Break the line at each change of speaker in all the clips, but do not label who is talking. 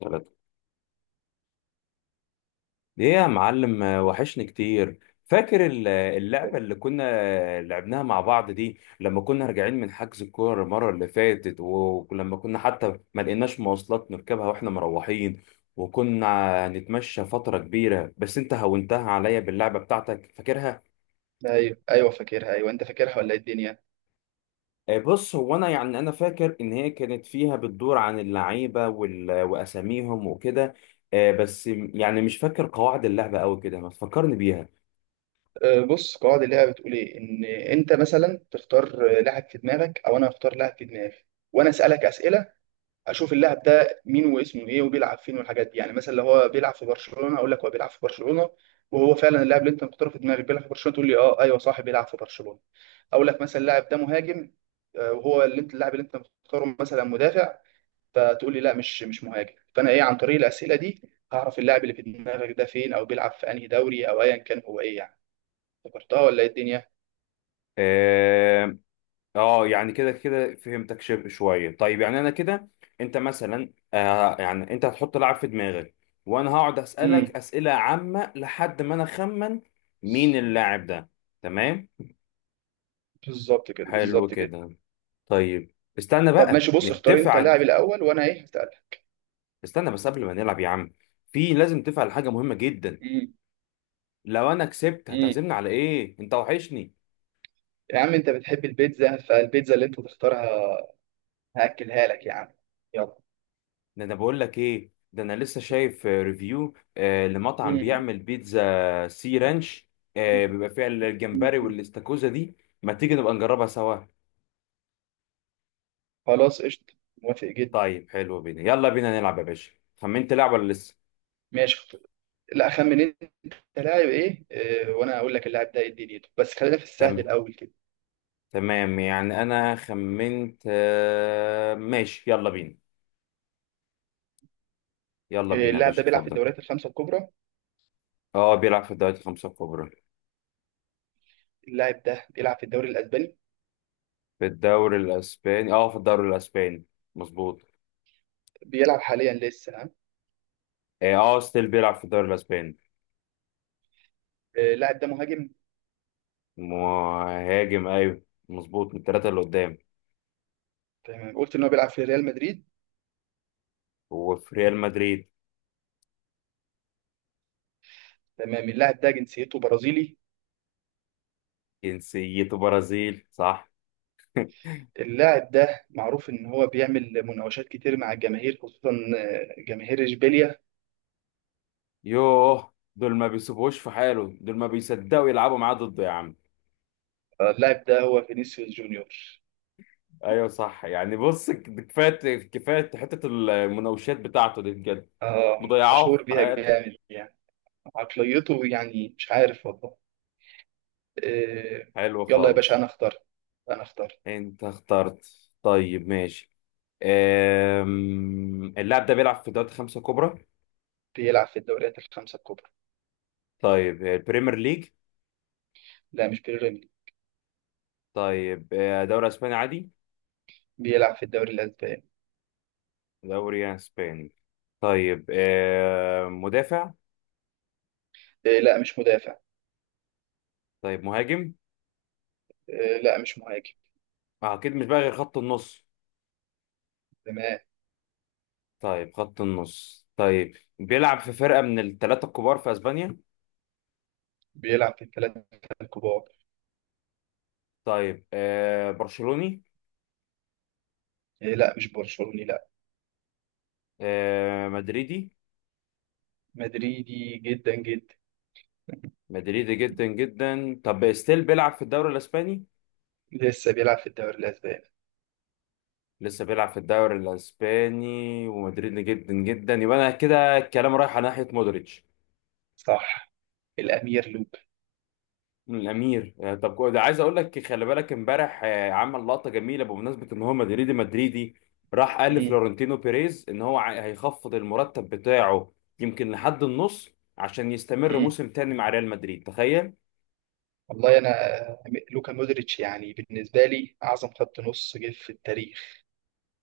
ثلاثة. ليه يا معلم، وحشني كتير. فاكر اللعبة اللي كنا لعبناها مع بعض دي لما كنا راجعين من حجز الكورة المرة اللي فاتت، ولما كنا حتى ما لقيناش مواصلات نركبها واحنا مروحين، وكنا نتمشى فترة كبيرة بس انت هونتها عليا باللعبة بتاعتك. فاكرها؟
ايوه، ايوه، فاكرها. ايوه، انت فاكرها ولا ايه الدنيا؟
بص هو انا يعني انا فاكر ان هي كانت فيها بتدور عن اللعيبة واساميهم وكده. بس يعني مش فاكر قواعد اللعبة قوي كده، ما تفكرني بيها.
بص، قواعد اللعبه بتقول ايه؟ ان انت مثلا تختار لاعب في دماغك، او انا اختار لاعب في دماغي، وانا اسالك اسئله، اشوف اللاعب ده مين واسمه ايه وبيلعب فين والحاجات دي. يعني مثلا لو هو بيلعب في برشلونه، اقول لك هو بيلعب في برشلونه. وهو فعلا اللاعب اللي انت مختاره في دماغك بيلعب في برشلونه، تقول لي اه، ايوه، صح، بيلعب في برشلونه. اقول لك مثلا اللاعب ده مهاجم، وهو اللي انت اللاعب اللي انت مختاره مثلا مدافع، فتقول لي لا، مش مهاجم. فانا ايه، عن طريق الاسئله دي هعرف اللاعب اللي في دماغك ده فين او بيلعب في انهي دوري او ايا كان هو ايه يعني. افتكرتها ولا ايه الدنيا؟
آه، اه يعني كده كده فهمتك شبه شويه. طيب يعني انا كده، انت مثلا يعني انت هتحط لاعب في دماغك وانا هقعد اسالك
امم.
اسئله عامه لحد ما انا اخمن مين
بز-
اللاعب ده. تمام.
بالظبط كده،
حلو
بالظبط كده.
كده. طيب. استنى
طب
بقى
ماشي، بص، اختار
نتفق
انت اللاعب
على-
الاول وانا ايه هسالك.
استنى بس قبل ما نلعب يا عم، في لازم نتفق على حاجه مهمه جدا.
امم.
لو انا كسبت
امم.
هتعزمني على ايه؟ انت وحشني.
يا عم انت بتحب البيتزا، فالبيتزا اللي انت تختارها هاكلها لك يا عم. يلا.
ده انا بقول لك ايه، ده انا لسه شايف ريفيو لمطعم
مم.
بيعمل بيتزا سي رانش. بيبقى فيها
مم.
الجمبري والاستاكوزا دي. ما تيجي نبقى نجربها سوا؟
خلاص، قشطه. موافق جدا.
طيب حلو. بينا يلا بينا نلعب يا باشا. خمنت لعب ولا لسه؟
ماشي، لا، اخمن انت لاعب ايه، وانا اقول لك اللاعب ده ايه دنيته. بس خلينا في السهل
تمام.
الاول كده.
تمام يعني انا خمنت. ماشي يلا بينا. يلا بينا يا
اللاعب ده
باشا
بيلعب في
اتفضل.
الدوريات الخمسة الكبرى.
اه بيلعب في الدوري الخمسة الكبرى.
اللاعب ده بيلعب في الدوري الأسباني.
في الدوري الاسباني، اه في الدوري الاسباني، مظبوط.
بيلعب حاليا لسه، ها.
اه ستيل بيلعب في الدوري الاسباني.
اللاعب ده مهاجم.
مهاجم، ايوه. مظبوط من الثلاثه اللي قدام.
تمام، قلت إن هو بيلعب في ريال مدريد.
هو في ريال مدريد.
تمام. اللاعب ده جنسيته برازيلي.
جنسيته برازيل، صح.
اللاعب ده معروف إن هو بيعمل مناوشات كتير مع الجماهير، خصوصا جماهير إشبيليا.
يوه، دول ما بيسيبوش في حاله، دول ما بيصدقوا يلعبوا معاه ضده يا عم.
اللاعب ده هو فينيسيوس جونيور.
ايوه صح، يعني بص كفايه كفايه حته المناوشات بتاعته دي بجد. مضيعاه
مشهور
في
بيها
حياته.
جامد يعني. عقليته يعني مش عارف والله. آه،
حلو
يلا يا باشا،
خالص.
أنا اختار، أنا اختار.
انت اخترت؟ طيب، ماشي. اللاعب ده بيلعب في دوري خمسة كبرى؟
بيلعب في الدوريات الخمسة الكبرى.
طيب، البريمير ليج؟
لا، مش بيراميدز.
طيب، دوري اسباني عادي؟
بيلعب في الدوري الأسباني.
دوري يعني اسباني. طيب، مدافع؟
إيه، لا، مش مدافع.
طيب، مهاجم؟
إيه، لا، مش مهاجم.
اكيد مش بقى غير خط النص.
تمام.
طيب خط النص. طيب بيلعب في فرقة من الثلاثة الكبار في اسبانيا؟
بيلعب في الثلاثة الكبار.
طيب، برشلوني؟
إيه، لا، مش برشلوني، لا.
مدريدي؟
مدريدي جدا جدا.
مدريدي جدا جدا. طب ستيل بيلعب في الدوري الاسباني؟
لسه بيلعب في الدوري الأسباني.
لسه بيلعب في الدوري الاسباني ومدريدي جدا جدا، يبقى انا كده الكلام رايح على ناحية مودريتش.
صح. الأمير لوكا.
الامير. طب ده عايز اقول لك، خلي بالك امبارح عمل لقطه جميله بمناسبه ان هو مدريدي مدريدي، راح قال
مم.
لفلورنتينو بيريز ان هو هيخفض المرتب بتاعه يمكن لحد النص عشان يستمر
مم.
موسم تاني مع ريال مدريد، تخيل.
والله أنا، لوكا مودريتش يعني بالنسبة لي أعظم خط نص جه في التاريخ.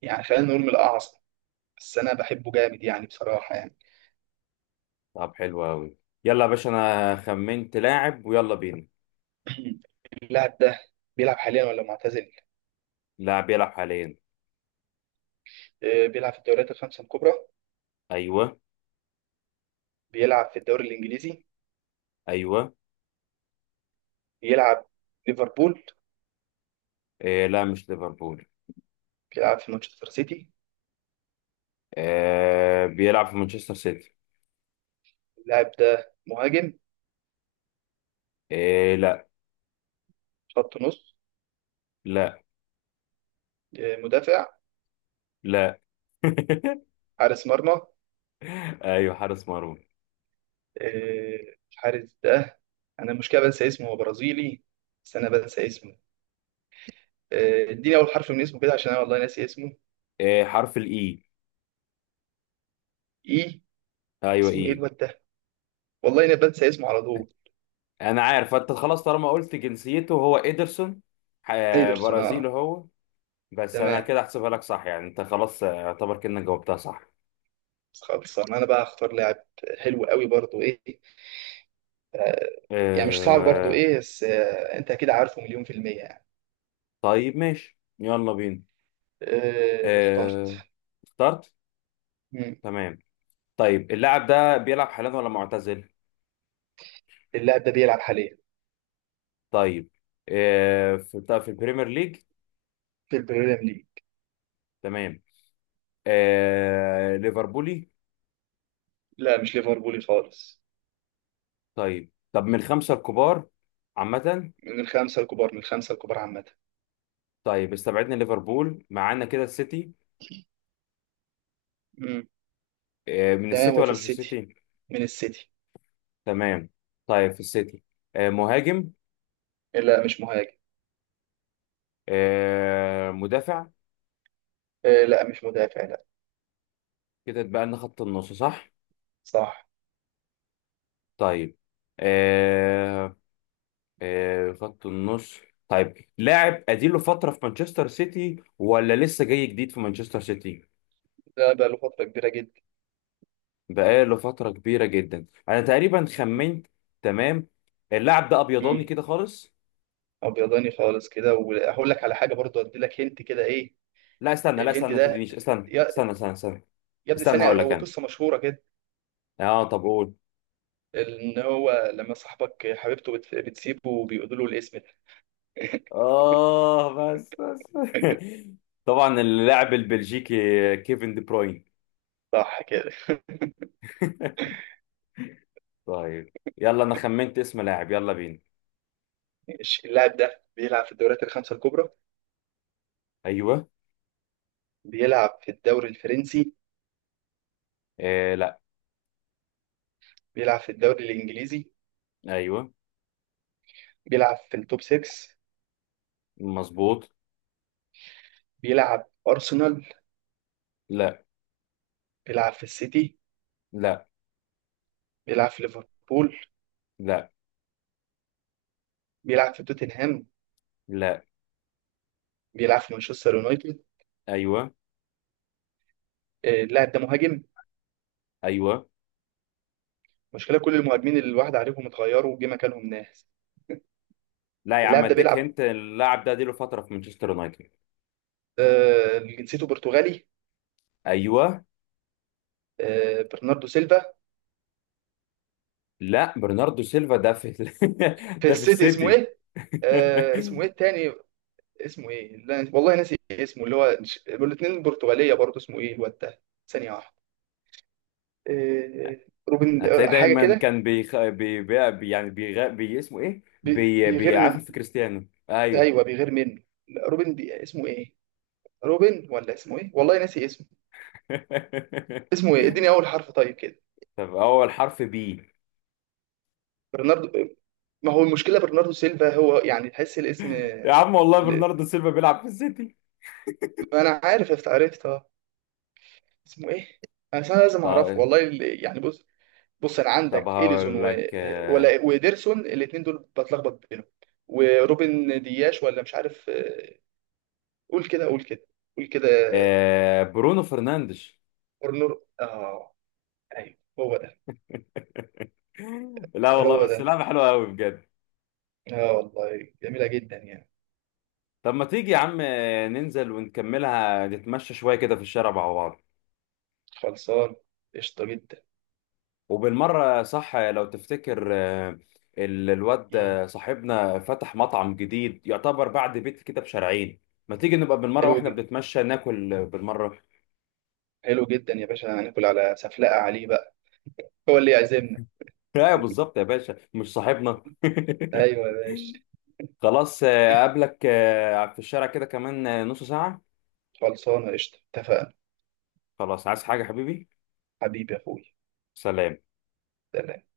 يعني خلينا نقول من الأعظم. بس أنا بحبه جامد يعني، بصراحة يعني.
طب حلو قوي. يلا يا باشا انا خمنت لاعب ويلا بينا.
اللاعب ده بيلعب حاليا ولا معتزل؟
لاعب بيلعب حاليا.
بيلعب في الدوريات الخمسة الكبرى.
ايوه.
بيلعب في الدوري الإنجليزي.
ايوه.
بيلعب ليفربول.
إيه لا، مش ليفربول.
بيلعب في مانشستر سيتي.
إيه، بيلعب في مانشستر سيتي.
اللاعب ده مهاجم؟
إيه، لا.
خط نص؟
لا.
مدافع؟
لا.
حارس مرمى.
ايوه، حارس مرمى.
الحارس ده، انا المشكله بنسى اسمه، هو برازيلي بس انا بنسى اسمه. اديني اول حرف من اسمه كده عشان انا والله ناسي اسمه.
إيه، حرف الاي.
ايه،
ايوه،
اسمه ايه
ايه.
الواد ده؟ والله انا بنسى اسمه على طول.
انا عارف انت، خلاص طالما قلت جنسيته، هو ايدرسون. ح-
ايدرسون،
برازيلي
اه.
هو، بس انا
تمام
كده احسبها لك صح، يعني انت خلاص اعتبر كأنك جاوبتها صح.
خالص. انا بقى هختار لاعب. حلو قوي برضو، ايه. آه، يعني مش صعب برضو،
أه...
ايه، بس انت اكيد عارفه مليون في المية يعني.
طيب ماشي يلا بينا. أه...
اخترت.
اخترت. تمام. طيب اللاعب ده بيلعب حاليا ولا معتزل؟
اللاعب ده بيلعب حاليا
طيب، في، طب في البريمير ليج؟
في البريمير ليج.
تمام. ليفربولي؟
لا، مش ليفربولي خالص.
طيب، طب من الخمسة الكبار عامة؟
من الخمسة الكبار، من الخمسة الكبار عامة.
طيب استبعدنا ليفربول، معانا كده السيتي.
امم.
من
تمام،
السيتي
وفي
ولا مش في
السيتي،
السيتي؟
من السيتي.
تمام. طيب في السيتي. مهاجم؟
لا، مش مهاجم.
مدافع؟
لا، مش مدافع، لا.
كده اتبقى لنا خط النص، صح؟
صح.
طيب. آه، خط النص. طيب لاعب اديله فترة في مانشستر سيتي ولا لسه جاي جديد في مانشستر سيتي؟
ده بقى له فترة كبيرة جدا.
بقاله فترة كبيرة جدا، انا تقريبا خمنت. تمام. اللاعب ده ابيضاني
امم.
كده خالص.
ابيضاني خالص كده، وهقول لك على حاجة برضو، ادي لك هنت كده، ايه.
لا استنى، لا استنى،
الهنت
ما
ده،
تدينيش، استنى
يا
استنى استنى استنى.
يا ابني،
استنى هقول
ثانية،
لك
هو
انا.
قصة مشهورة كده.
اه، طب قول.
ان هو لما صاحبك حبيبته بتسيبه وبيقولوا له الاسم ده.
بس بس. طبعا اللاعب البلجيكي كيفن دي بروين.
صح كده.
طيب يلا أنا خمنت اسم لاعب، يلا بينا.
ماشي. اللاعب ده بيلعب في الدوريات الخمسة الكبرى.
أيوه.
بيلعب في الدوري الفرنسي.
آه لا.
بيلعب في الدوري الإنجليزي.
أيوه،
بيلعب في التوب 6.
مظبوط.
بيلعب أرسنال.
لا.
بيلعب في السيتي.
لا.
بيلعب في ليفربول.
لا.
بيلعب في توتنهام.
لا.
بيلعب في مانشستر يونايتد.
أيوه.
اللاعب ده مهاجم.
أيوه.
مشكلة كل المهاجمين اللي الواحد عليهم اتغيروا وجه مكانهم ناس.
لا يا عم،
اللاعب ده
أديك
بيلعب،
هنت، اللاعب ده اديله فترة في مانشستر يونايتد.
جنسيته برتغالي.
أيوه.
برناردو سيلفا.
لا، برناردو سيلفا ده في
في
ده في
السيتي، اسمه
السيتي.
ايه؟ اسمه ايه التاني؟ اسمه ايه؟ لا والله ناسي اسمه، اللي هو الاثنين برتغالية برضه. اسمه ايه الواد ده؟ ثانية واحدة. آه، روبن،
هتلاقيه
حاجه
دايما
كده.
كان بيخ... بي... بي... بي... يعني اسمه ايه،
بيغير
بيعافر
من،
في كريستيانو، ايوه.
ايوه بيغير منه. لا، روبن اسمه ايه؟ روبن، ولا اسمه ايه، والله ناسي اسمه. اسمه ايه؟ اديني اول حرف طيب كده.
طب اول حرف بي.
برناردو، ما هو المشكله برناردو سيلفا، هو يعني تحس الاسم
يا عم والله
ل-
برناردو سيلفا بيلعب في السيتي.
ما انا عارف، عرفت، اه. اسمه ايه؟ أصل انا لازم اعرفه
طب،
والله. يعني بص، بص، انا
طب
عندك اليسون
هقول لك
ولا وديرسون، الاثنين دول بتلخبط بينهم. وروبن دياش، ولا مش عارف. قول كده، قول كده، قول كده.
برونو فرنانديش.
كورنر، اه. ايوه هو ده،
لا والله،
هو
بس
ده.
لعبة حلوة قوي بجد.
اه والله جميلة جدا يعني.
طب ما تيجي يا عم ننزل ونكملها، نتمشى شوية كده في الشارع مع بعض.
خلصان. قشطة جدا.
وبالمرة، صح، لو تفتكر الواد
مم.
صاحبنا فتح مطعم جديد، يعتبر بعد بيت كده بشارعين. ما تيجي نبقى بالمرة
حلو
واحنا
جدا،
بنتمشى ناكل بالمرة.
حلو جدا يا باشا. هناكل على سفلقة عليه بقى، هو اللي يعزمنا.
ايوه، بالظبط يا باشا، مش صاحبنا؟
ايوه يا باشا.
خلاص. اقابلك في الشارع كده كمان نص ساعة.
خلصانة قشطة. اتفقنا.
خلاص، عايز حاجة حبيبي؟
حبيبي يا اخوي.
سلام.
سلام.